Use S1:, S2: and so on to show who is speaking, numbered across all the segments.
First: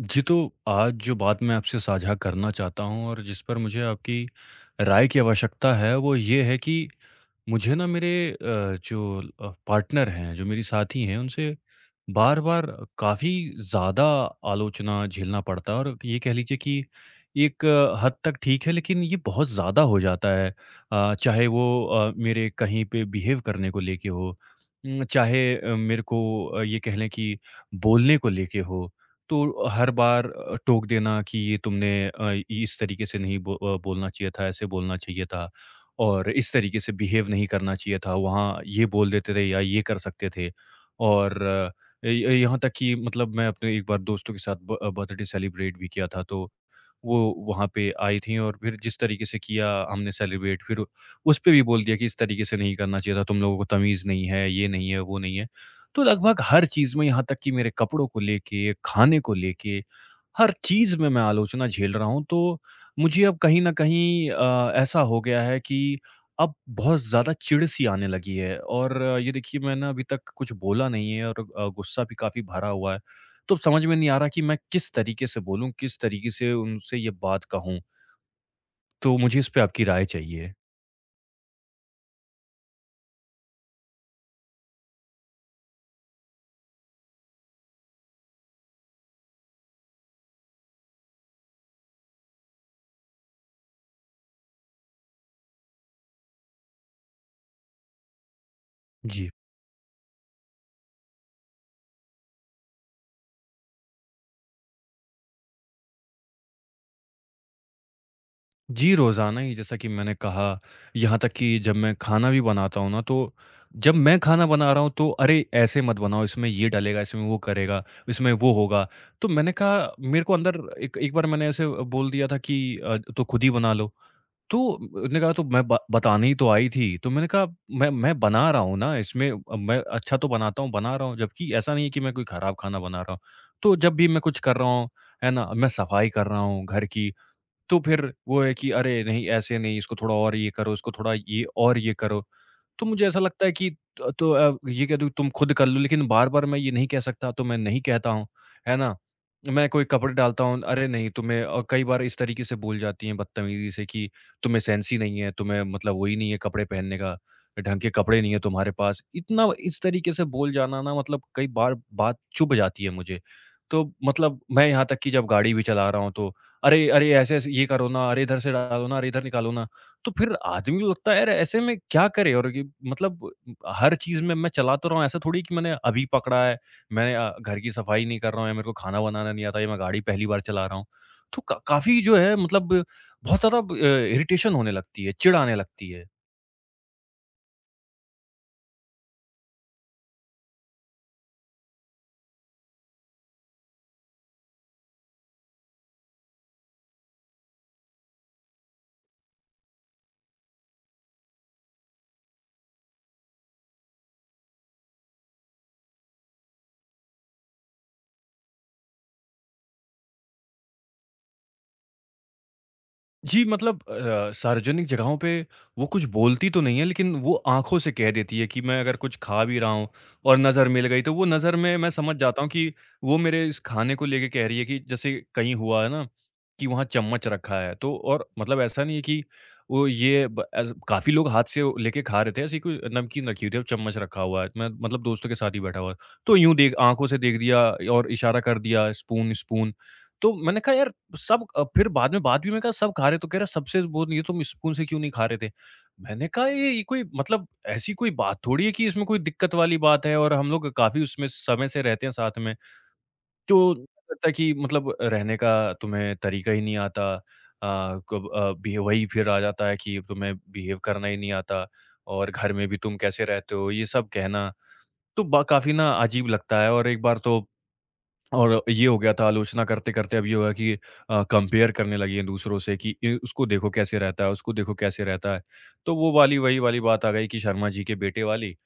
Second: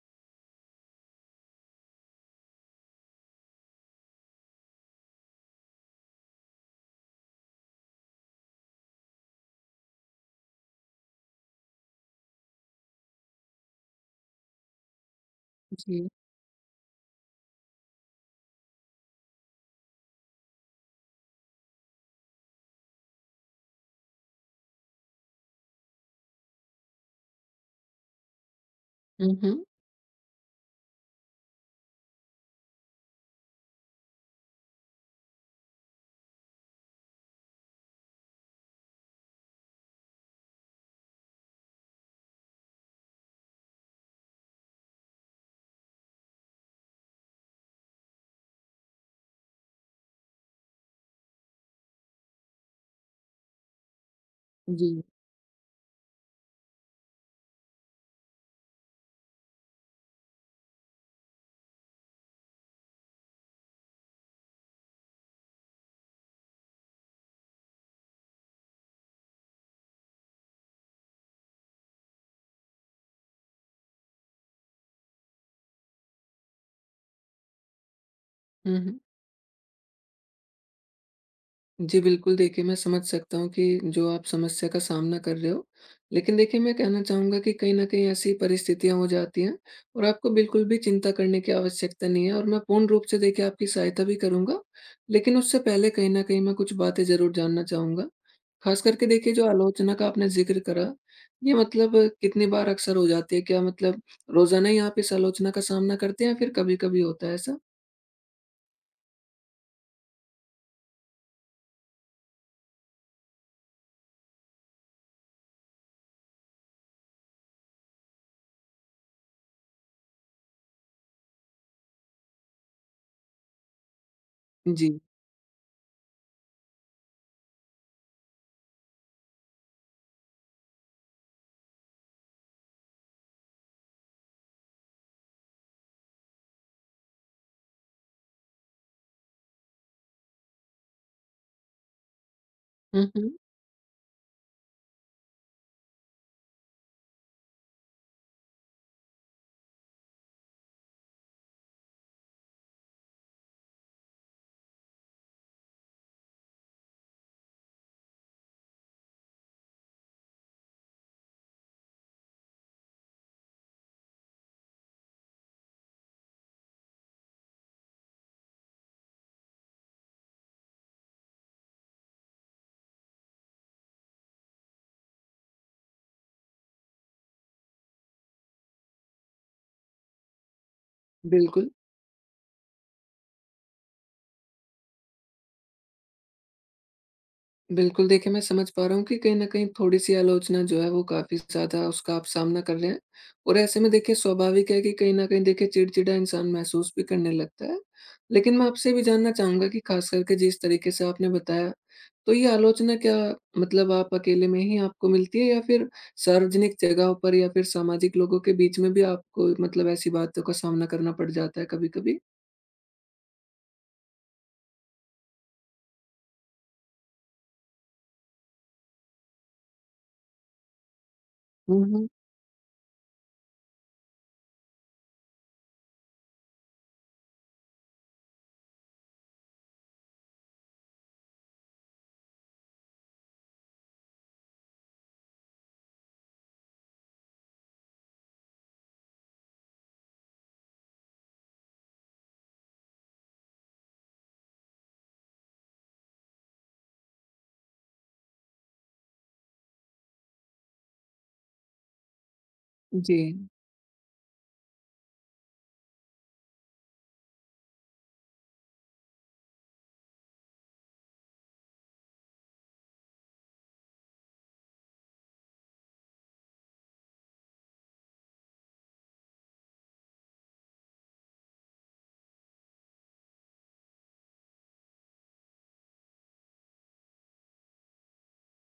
S1: जी, तो आज जो बात मैं आपसे साझा करना चाहता हूँ और जिस पर मुझे आपकी राय की आवश्यकता है, वो ये है कि मुझे ना मेरे जो पार्टनर हैं, जो मेरी साथी हैं, उनसे बार-बार काफ़ी ज़्यादा आलोचना झेलना पड़ता है और
S2: जी।
S1: ये कह लीजिए कि एक हद तक ठीक है, लेकिन ये बहुत ज़्यादा हो जाता है। चाहे वो मेरे कहीं पे बिहेव करने को लेके हो, चाहे मेरे को ये कह लें कि बोलने को लेके हो।
S2: हुँ, हुँ।
S1: तो हर बार टोक देना कि ये तुमने इस तरीके से नहीं बोलना चाहिए था, ऐसे बोलना चाहिए था और इस तरीके से बिहेव नहीं करना चाहिए था, वहाँ ये बोल देते थे या ये कर सकते थे। और य य यहाँ तक कि मतलब मैं अपने एक बार दोस्तों के साथ ब बर्थडे सेलिब्रेट भी किया था, तो वो वहाँ पे आई थीं और फिर जिस तरीके से किया हमने सेलिब्रेट, फिर उसपे भी बोल दिया कि इस तरीके से नहीं करना चाहिए था, तुम लोगों को तमीज़ नहीं है, ये नहीं है,
S2: जी।
S1: वो नहीं है। तो लगभग हर चीज़ में, यहाँ तक कि मेरे कपड़ों को लेके, खाने को लेके, हर चीज़ में मैं आलोचना झेल रहा हूँ। तो मुझे अब कहीं न कहीं ऐसा हो गया है कि अब बहुत ज़्यादा चिढ़-सी आने लगी है और ये देखिए मैंने अभी तक कुछ बोला नहीं है और गुस्सा भी काफ़ी भरा हुआ है। तो अब समझ में नहीं आ रहा कि मैं किस तरीके से बोलूँ, किस तरीके से उनसे ये बात कहूँ?
S2: हुँ, हुँ।
S1: तो मुझे इस पे आपकी राय चाहिए।
S2: जी, बिल्कुल देखिए, मैं समझ सकता हूँ कि जो आप समस्या का सामना कर रहे हो। लेकिन देखिए, मैं कहना चाहूँगा कि कहीं न कहीं ऐसी परिस्थितियाँ हो जाती हैं और आपको बिल्कुल भी चिंता करने की आवश्यकता नहीं है और मैं पूर्ण रूप से देखिए आपकी सहायता भी करूँगा। लेकिन उससे पहले कहीं न कहीं मैं कुछ बातें ज़रूर जानना चाहूँगा। ख़ास करके
S1: जी।
S2: देखिए, जो आलोचना का आपने ज़िक्र करा, ये मतलब कितनी बार अक्सर हो जाती है? क्या मतलब रोज़ाना ही आप इस आलोचना का सामना करते हैं या फिर कभी-कभी होता है ऐसा?
S1: जी, रोज़ाना ही जैसा कि मैंने कहा, यहाँ तक कि जब मैं खाना भी बनाता हूँ ना, तो जब मैं खाना बना रहा हूँ, तो अरे! ऐसे मत बनाओ, इसमें ये डलेगा, इसमें वो करेगा, इसमें वो होगा। तो मैंने कहा मेरे को अंदर एक एक बार मैंने ऐसे बोल दिया था कि "तो खुद ही बना लो।" तो
S2: जी।
S1: उसने कहा, "तो मैं ब बताने ही तो आई थी।" तो मैंने कहा, "मैं बना रहा हूँ ना, इसमें मैं अच्छा तो बनाता हूँ, बना रहा हूँ। जबकि ऐसा नहीं है कि मैं कोई खराब खाना बना रहा हूँ।" तो जब भी मैं कुछ कर रहा हूँ, है ना? मैं सफाई कर रहा हूँ घर की, तो फिर वो है कि अरे नहीं ऐसे नहीं, इसको थोड़ा और ये करो, इसको थोड़ा ये और ये करो। तो मुझे
S2: हुँ,
S1: ऐसा
S2: हुँ।
S1: लगता है कि त तो ये कह दो तुम खुद कर लो, लेकिन बार-बार मैं ये नहीं कह सकता, तो मैं नहीं कहता हूँ, है ना? मैं कोई कपड़े डालता हूँ, अरे नहीं तुम्हें, और कई बार इस तरीके से बोल जाती हैं बदतमीज़ी से कि तुम्हें सेंस ही नहीं है, तुम्हें मतलब वो ही नहीं है कपड़े पहनने का, ढंग के कपड़े नहीं है तुम्हारे पास। इतना इस तरीके से बोल जाना ना मतलब कई बार बात चुभ जाती है मुझे। तो मतलब मैं यहाँ तक कि जब गाड़ी भी चला रहा हूँ तो, "अरे! अरे! ऐसे-ऐसे ये करो ना, अरे इधर से डालो ना, अरे इधर निकालो ना।" तो फिर आदमी को लगता है यार ऐसे में क्या करे, और ये मतलब हर चीज़ में मैं चला तो रहा हूँ, ऐसा थोड़ी है कि मैंने अभी पकड़ा है, मैं घर की सफाई नहीं कर रहा हूँ या मेरे को खाना बनाना नहीं आता या मैं गाड़ी पहली बार चला रहा हूँ। तो का
S2: बिल्कुल।
S1: काफ़ी जो है मतलब बहुत ज़्यादा इरिटेशन होने लगती है, चिढ़ आने लगती है।
S2: बिल्कुल, देखिए मैं समझ पा रहा हूँ कि कहीं न कहीं थोड़ी-सी आलोचना जो है वो काफ़ी ज़्यादा उसका आप सामना कर रहे हैं। और ऐसे में देखिए, स्वाभाविक है कि कहीं न कहीं देखिए चिड़चिड़ा इंसान महसूस भी करने लगता है। लेकिन मैं आपसे भी जानना चाहूँगा कि ख़ास करके जिस तरीके से आपने बताया, तो ये आलोचना क्या मतलब आप अकेले में ही आपको मिलती है या फिर सार्वजनिक जगहों पर या फिर सामाजिक लोगों के बीच में भी आपको मतलब ऐसी बातों का सामना करना पड़ जाता है कभी-कभी?
S1: जी, मतलब सार्वजनिक जगहों पे वो कुछ बोलती तो नहीं है, लेकिन वो आँखों से कह देती है कि मैं अगर कुछ खा भी रहा हूँ और नज़र मिल गई, तो वो नज़र में
S2: हुँ,
S1: मैं
S2: हुँ।
S1: समझ जाता हूँ कि वो मेरे इस खाने को लेके कह रही है कि जैसे कहीं हुआ है ना, कि वहाँ चम्मच रखा है, तो और मतलब ऐसा नहीं है कि वो ये ब एज़ काफ़ी लोग हाथ से वो लेके खा रहे थे, ऐसी कोई नमकीन रखी हुई थी और चम्मच रखा हुआ है। मैं मतलब दोस्तों के साथ ही बैठा हुआ, तो यूँ देख, आँखों से देख दिया और इशारा कर दिया, स्पून, स्पून। तो मैंने कहा, "यार सब फिर बाद में बात भी मैं कहा सब खा रहे तो कह रहा सबसे वो नहीं, तुम स्पून से क्यों नहीं खा रहे थे? मैंने कहा ये कोई मतलब ऐसी कोई बात थोड़ी है कि इसमें कोई दिक्कत वाली बात है और हम लोग काफ़ी उसमें समय से रहते हैं साथ में।
S2: जी।
S1: तो लगता है कि मतलब रहने का तुम्हें तरीका ही नहीं आता। कब बिहे वही फिर आ जाता है कि तुम्हें बिहेव करना ही नहीं आता और घर में भी तुम कैसे रहते हो? ये सब कहना तो ब काफ़ी ना अजीब लगता है, और एक बार तो और ये हो गया था, आलोचना करते करते अब ये हुआ कि कंपेयर करने लगी हैं दूसरों से कि "ए, उसको देखो कैसे रहता है, उसको देखो कैसे रहता है।" तो वो वाली वही वाली बात आ गई कि शर्मा जी के बेटे वाली।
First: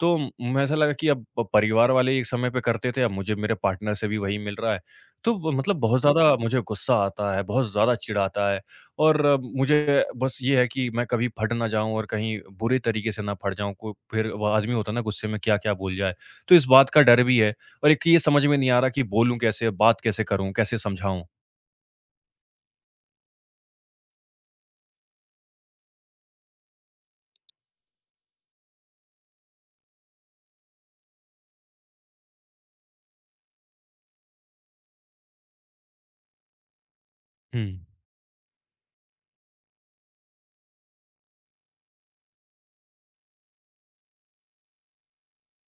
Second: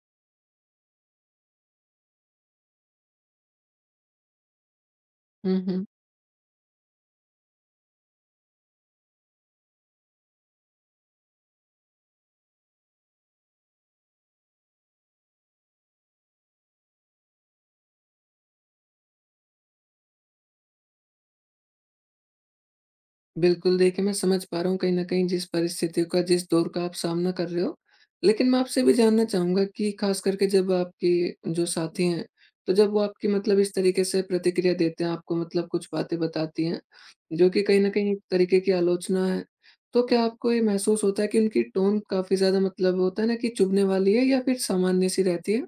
S1: तो म मुझे ऐसा लगा कि अब प परिवार वाले एक समय पे करते थे, अब मुझे मेरे पार्टनर से भी वही मिल रहा है। तो ब
S2: हम्म,
S1: मतलब
S2: हम्म।
S1: बहुत ज़्यादा मुझे गुस्सा आता है, बहुत ज़्यादा चिढ़ आता है, और मुझे बस ये है कि मैं कभी फट ना जाऊँ और कहीं बुरे तरीके से ना फट जाऊँ, को फिर वो आदमी होता है ना गुस्से में क्या-क्या बोल जाए। तो इस बात का डर भी है। और एक ये समझ में नहीं आ रहा कि बोलूँ कैसे, बात कैसे करूँ, कैसे समझाऊँ?
S2: बिल्कुल, देखिए, मैं समझ पा रहा हूँ कहीं न कहीं जिस परिस्थितियों का, जिस दौर का आप सामना कर रहे हो। लेकिन मैं आपसे भी जानना चाहूँगा कि ख़ास करके जब आपके जो साथी हैं, तो जब वो आपकी मतलब इस तरीके से प्रतिक्रिया देते हैं, आपको मतलब कुछ बातें बताती हैं, जो कि
S1: हुँ।
S2: कहीं न कहीं एक तरीके की आलोचना है। तो क्या आपको ये महसूस होता है कि उनकी टोन काफ़ी ज़्यादा मतलब होता है ना कि चुभने वाली है या फिर सामान्य सी रहती है?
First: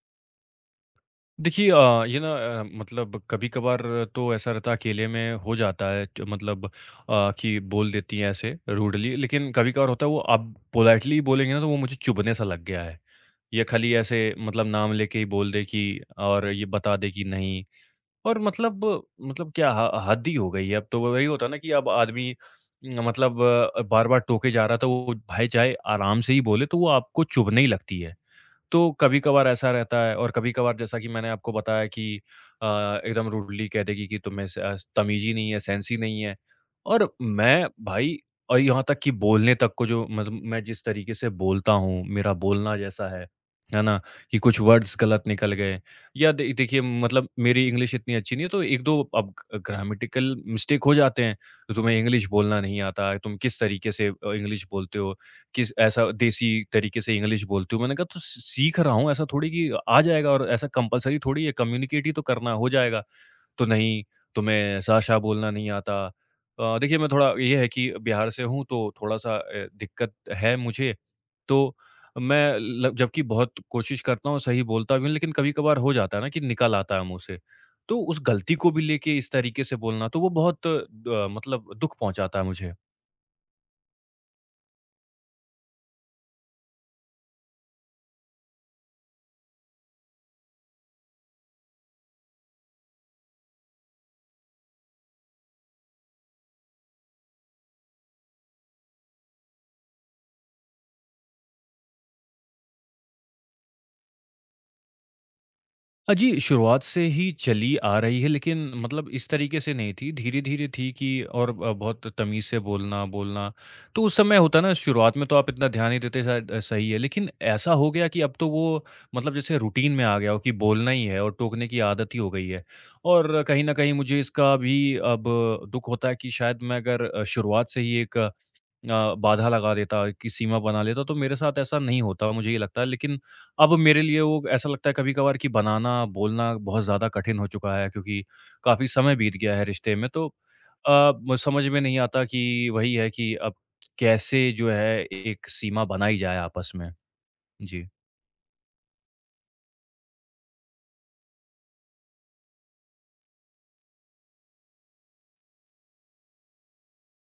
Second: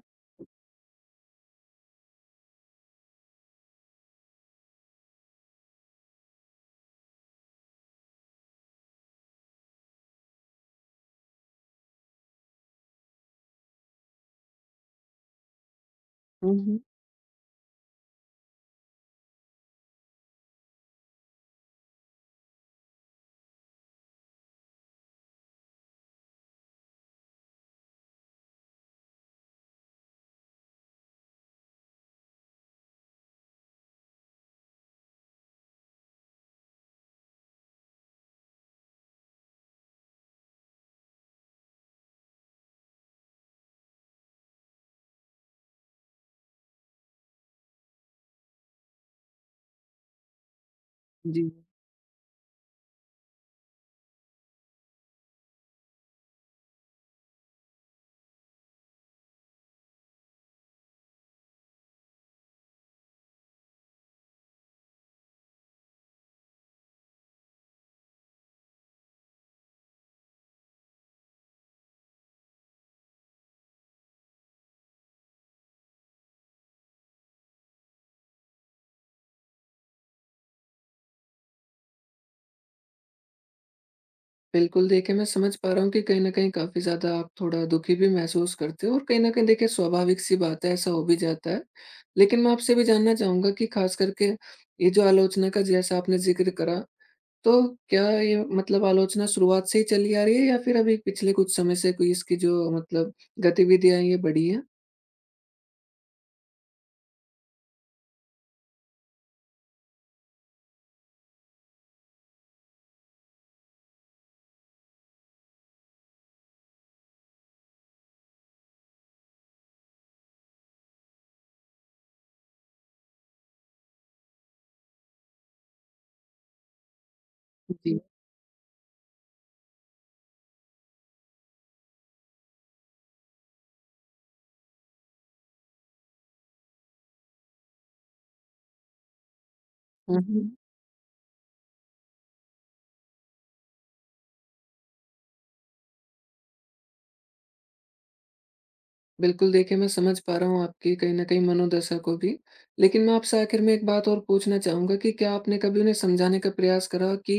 S1: देखिए ये ना, मतलब कभी-कभार तो ऐसा रहता है, अकेले में हो जाता है च मतलब कि बोल देती हैं ऐसे रूडली, लेकिन कभी-कभार होता है, वो अब पोलाइटली बोलेंगे ना तो वो मुझे चुभने सा लग गया है। या खाली ऐसे मतलब नाम लेके ही बोल दे कि और
S2: हुँ,
S1: ये
S2: हुँ।
S1: बता दे कि नहीं, और मतलब मतलब क्या ह हद ही हो गई है अब तो, वही होता है ना कि अब आदमी न, मतलब बार-बार टोके जा रहा था, वो भाई चाहे आराम से ही बोले तो वो आपको चुभने ही लगती है। तो कभी-कभार ऐसा रहता है और कभी-कभार जैसा कि मैंने आपको बताया कि अ, एकदम रूडली कह देगी कि तुम्हें तमीज़ ही नहीं है, सेंस ही नहीं है। और मैं भाई, और यहाँ तक कि बोलने तक को जो मतलब मैं जिस तरीके से बोलता हूँ, मेरा बोलना जैसा है ना? कि कुछ वर्ड्स गलत निकल गए या दे देखिए मतलब मेरी इंग्लिश इतनी अच्छी नहीं है तो 1-2 अब ग ग्रामेटिकल मिस्टेक हो जाते हैं।
S2: जी।
S1: तो तुम्हें इंग्लिश बोलना नहीं आता है, तुम किस तरीके से इंग्लिश बोलते हो। किस ऐसा देसी तरीके से इंग्लिश बोलते हो, मैंने कहा तो सीख रहा हूँ, ऐसा थोड़ी कि आ जाएगा और ऐसा कंपलसरी थोड़ी है, कम्युनिकेट ही तो करना, हो जाएगा तो नहीं तुम्हें साशा बोलना नहीं आता। देखिए मैं थोड़ा ये है कि बिहार से हूँ तो थोड़ा सा दिक्कत है मुझे, तो मैं जबकि बहुत कोशिश करता हूँ, सही बोलता भी हूँ, लेकिन कभी कभार हो जाता है ना कि निकल आता है मुंह से। तो उस गलती को भी लेके इस तरीके से बोलना तो वो बहुत मतलब दुख पहुंचाता है मुझे।
S2: बिल्कुल, देखिए, मैं समझ पा रहा हूँ कि कहीं न कहीं काफ़ी ज़्यादा आप थोड़ा दुखी भी महसूस करते हो और कहीं न कहीं देखिए स्वाभाविक-सी बात है, ऐसा हो भी जाता है। लेकिन मैं आपसे भी जानना चाहूँगा कि ख़ास करके ये जो आलोचना का जैसा आपने ज़िक्र करा, तो क्या ये मतलब आलोचना शुरुआत से ही चली आ रही है या फिर अभी पिछले कुछ समय से कोई इसकी जो मतलब गतिविधियाँ हैं, ये बढ़ी हैं?
S1: जी, शुरुआत से ही चली आ रही है, लेकिन मतलब इस तरीके से नहीं थी, धीरे-धीरे थी कि, और बहुत तमीज़ से बोलना, बोलना। तो उस समय होता है ना, शुरुआत में तो आप इतना ध्यान नहीं देते, शायद सही है, लेकिन ऐसा हो गया कि अब तो वो मतलब जैसे रूटीन में आ गया हो कि बोलना ही है और टोकने की आदत ही हो गई है। और कहीं न कहीं मुझे इसका भी अब दुःख होता है कि शायद मैं अगर शुरुआत से ही
S2: जी।
S1: एक बाधा लगा देता, की सीमा बना लेता, तो मेरे साथ ऐसा नहीं होता, मुझे ये लगता है। लेकिन अब मेरे लिए वो ऐसा लगता है कभी-कभार कि बनाना, बोलना बहुत ज़्यादा कठिन हो चुका है क्योंकि काफ़ी समय बीत गया है रिश्ते में। तो
S2: हुँ।
S1: अ, म समझ में नहीं आता कि वही है कि अब कैसे जो है एक सीमा बनाई जाए आपस में? जी।
S2: बिल्कुल, देखिए, मैं समझ पा रहा हूँ आपकी कहीं न कहीं मनोदशा को भी। लेकिन मैं आपसे आखिर में एक बात और पूछना चाहूँगा कि क्या आपने कभी उन्हें समझाने का प्रयास करा कि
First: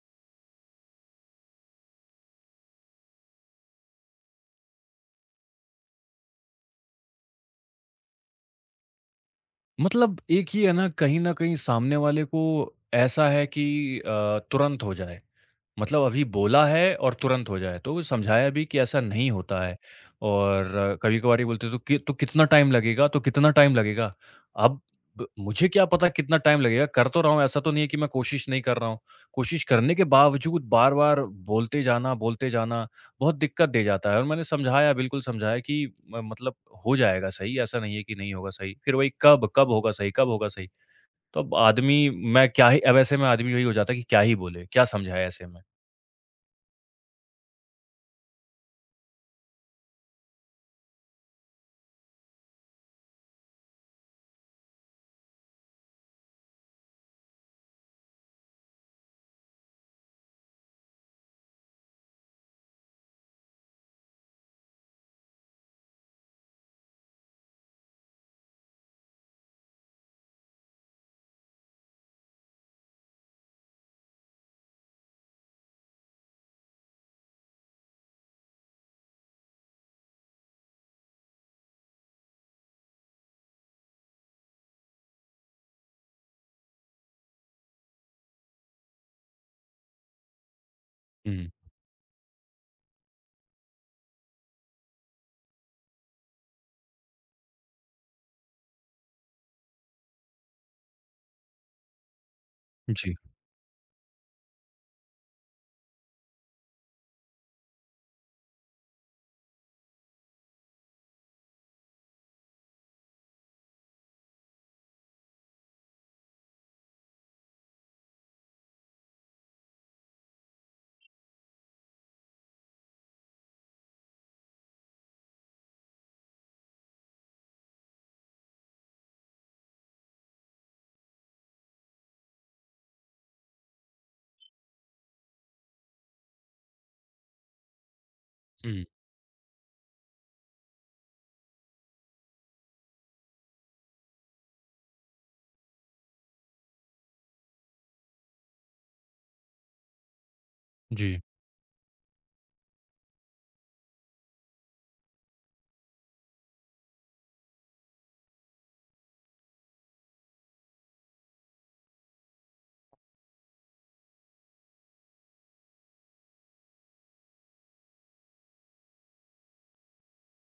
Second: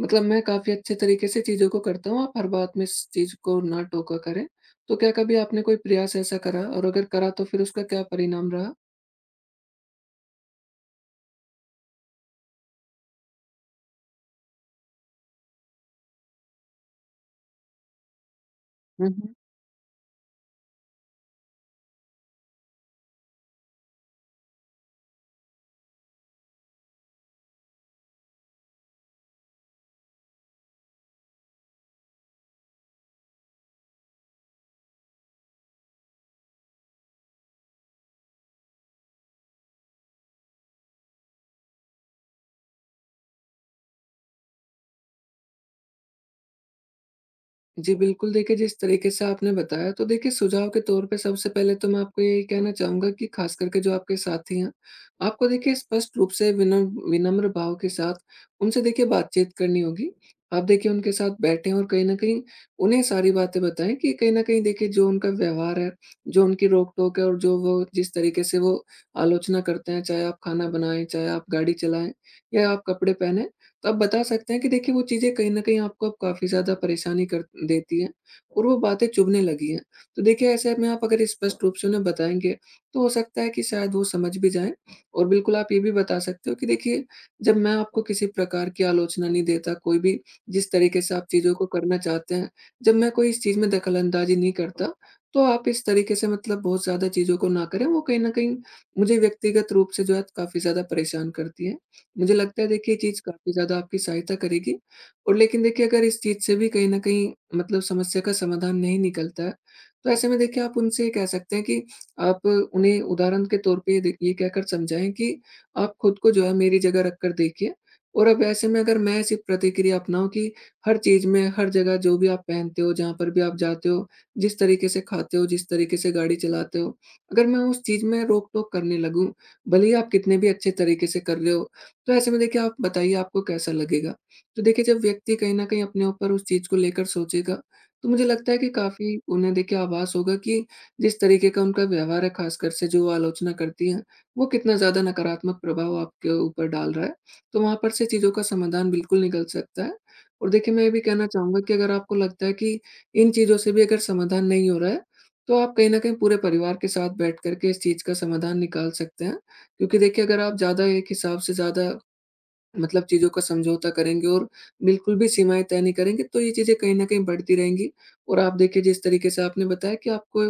S2: मतलब मैं काफ़ी अच्छे तरीके से चीज़ों को करता हूँ, आप हर बात में इस चीज़ को ना टोका करें। तो क्या कभी आपने कोई प्रयास ऐसा करा, और अगर करा तो फिर उसका क्या परिणाम रहा?
S1: मतलब एक ही है ना, कहीं न कहीं सामने वाले को ऐसा है कि तुरंत हो जाए। मतलब अभी बोला है और तुरंत हो जाए, तो समझाया भी कि ऐसा नहीं होता है और कभी-कभार ये बोलते हैं, "तो कि तो कितना टाइम लगेगा? तो कितना टाइम लगेगा?" अब ब मुझे क्या पता कितना टाइम लगेगा, कर तो रहा हूँ, ऐसा तो नहीं है कि मैं कोशिश नहीं कर रहा हूँ। कोशिश करने के बावजूद बार-बार बोलते जाना, बहुत दिक्कत दे जाता है, और मैंने समझाया, बिल्कुल समझाया कि म मतलब हो जाएगा सही, ऐसा नहीं है कि नहीं होगा सही। फिर वही कब, कब होगा सही, कब होगा सही? तो अब आदमी, मैं क्या ही अब ऐसे में आदमी वही हो जाता है कि क्या ही बोले, क्या समझाए ऐसे में?
S2: जी, बिल्कुल देखिए, जिस तरीके से आपने बताया तो देखिए सुझाव के तौर पे सबसे पहले तो मैं आपको यही कहना चाहूँगा कि ख़ास करके जो आपके साथी हैं, आपको देखिए स्पष्ट रूप से विनम्र भाव के साथ उनसे देखिए बातचीत करनी होगी। आप देखिए उनके साथ बैठें और कहीं न कहीं उन्हें सारी बातें बताएँ कि कहीं न कहीं देखिए जो उनका व्यवहार है, जो उनकी रोक-टोक है और जो वो जिस तरीके से वो आलोचना करते हैं, चाहे आप खाना बनाएँ, चाहे आप गाड़ी चलाएँ या आप कपड़े पहने, तो आप बता सकते हैं कि देखिए वो चीज़ें कहीं न कहीं आपको अब काफ़ी ज़्यादा परेशानी कर देती हैं और वो बातें चुभने लगी हैं। तो देखिए ऐसे में आप अगर स्पष्ट रूप से उन्हें बताएँगे, तो हो सकता है कि शायद वो समझ भी जाएँ। और बिल्कुल आप ये भी बता सकते हो कि देखिए, जब मैं आपको किसी प्रकार की आलोचना नहीं देता, कोई भी जिस तरीके से आप
S1: हुँ,
S2: चीज़ों को करना चाहते हैं, जब मैं कोई इस चीज़ में दखल-अंदाज़ी नहीं करता, तो आप इस तरीके से मतलब बहुत ज़्यादा चीज़ों को ना करें, वो कहीं न कहीं मुझे व्यक्तिगत रूप से जो है काफ़ी ज़्यादा परेशान करती है। मुझे लगता है देखिए ये
S1: जी।
S2: चीज़ काफ़ी ज़्यादा आपकी सहायता करेगी। और लेकिन देखिए अगर इस चीज़ से भी कहीं न कहीं मतलब समस्या का समाधान नहीं निकलता है, तो ऐसे में देखिए आप उनसे ये कह सकते हैं कि आप उन्हें उदाहरण के तौर पे ये कहकर समझाएँ कि आप खुद को जो है मेरी जगह रख कर देखिए, और अब ऐसे में अगर मैं ऐसी प्रतिक्रिया अपनाऊँ कि हर चीज़ में, हर जगह जो भी आप पहनते हो, जहाँ पर भी आप जाते हो, जिस तरीके से खाते हो, जिस तरीके से गाड़ी चलाते हो, अगर मैं उस चीज़ में रोक-टोक करने लगूँ, भले ही आप कितने भी अच्छे तरीके से कर रहे हो, तो ऐसे में देखिए आप बताइए, आपको कैसा लगेगा? तो देखिए जब व्यक्ति कहीं न कहीं अपने ऊपर उस चीज़ को लेकर सोचेगा, तो मुझे लगता है कि
S1: हुँ,
S2: काफ़ी उन्हें देखिए आभास होगा कि जिस तरीके का उनका व्यवहार है, ख़ासकर से जो वो आलोचना करती हैं, वो कितना ज़्यादा नकारात्मक प्रभाव आपके ऊपर डाल रहा है। तो वहाँ पर से चीज़ों का समाधान बिल्कुल निकल सकता है। और देखिए मैं ये भी
S1: जी।
S2: कहना चाहूँगा कि अगर आपको लगता है कि इन चीज़ों से भी अगर समाधान नहीं हो रहा है, तो आप कहीं न कहीं पूरे परिवार के साथ बैठ कर के इस चीज़ का समाधान निकाल सकते हैं। क्योंकि देखिए अगर आप ज़्यादा एक हिसाब से ज़्यादा मतलब चीज़ों का समझौता करेंगे और बिल्कुल भी सीमाएँ तय नहीं करेंगे, तो ये चीज़ें कहीं न कहीं बढ़ती रहेंगी। और आप देखिए जिस तरीके से आपने बताया कि आपको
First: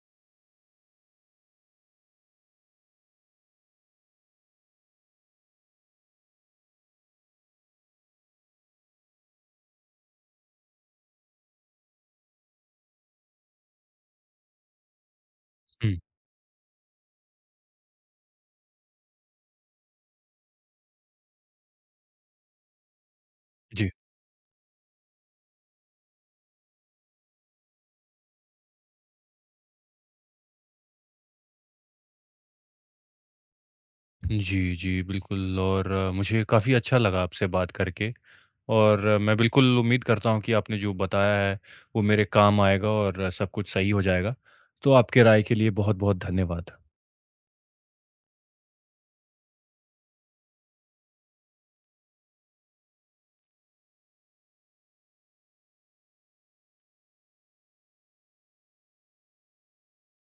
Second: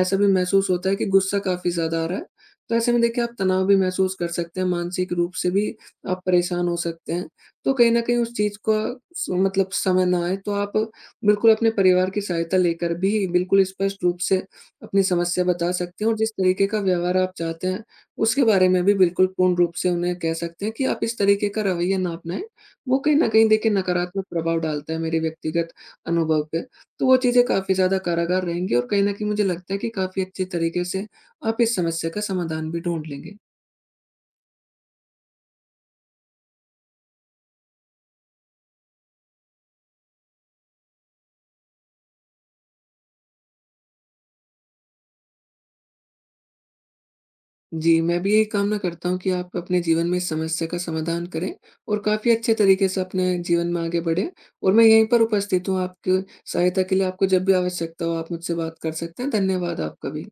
S2: ऐसा भी महसूस होता है कि गुस्सा काफ़ी ज़्यादा आ रहा है, तो ऐसे में देखिए आप तनाव भी महसूस कर सकते हैं, मानसिक रूप से भी आप परेशान हो सकते हैं। तो कहीं न कहीं उस चीज़ का स मतलब समय ना आए, तो आप बिल्कुल अपने परिवार की सहायता लेकर भी बिल्कुल स्पष्ट रूप से अपनी समस्या बता
S1: हुँ,
S2: सकते हैं, और जिस तरीके का व्यवहार आप चाहते हैं उसके बारे में भी बिल्कुल पूर्ण रूप से उन्हें कह सकते हैं कि आप इस तरीके का रवैया ना अपनाएँ। वो कहीं न कहीं देखिए
S1: जी।
S2: नकारात्मक प्रभाव डालता है मेरे व्यक्तिगत अनुभव पे। तो वो चीज़ें काफ़ी ज़्यादा कारागार रहेंगी और कहीं न कहीं मुझे लगता है कि काफ़ी अच्छे तरीके से आप इस समस्या का समाधान भी ढूँढ लेंगे।
S1: जी, जी, बिल्कुल, और मुझे काफ़ी अच्छा लगा आपसे बात करके, और मैं बिल्कुल उम्मीद करता हूँ कि आपने जो बताया है, वो मेरे काम आएगा और सब कुछ सही हो जाएगा। तो आपके राय के लिए बहुत-बहुत धन्यवाद।
S2: जी, मैं भी यही कामना करता हूँ कि आप अपने जीवन में इस समस्या का समाधान करें और काफ़ी अच्छे तरीके से अपने जीवन में आगे बढ़ें और मैं यहीं पर उपस्थित हूँ आपकी सहायता के लिए। आपको जब भी आवश्यकता हो आप मुझसे बात कर सकते हैं। धन्यवाद आपका भी।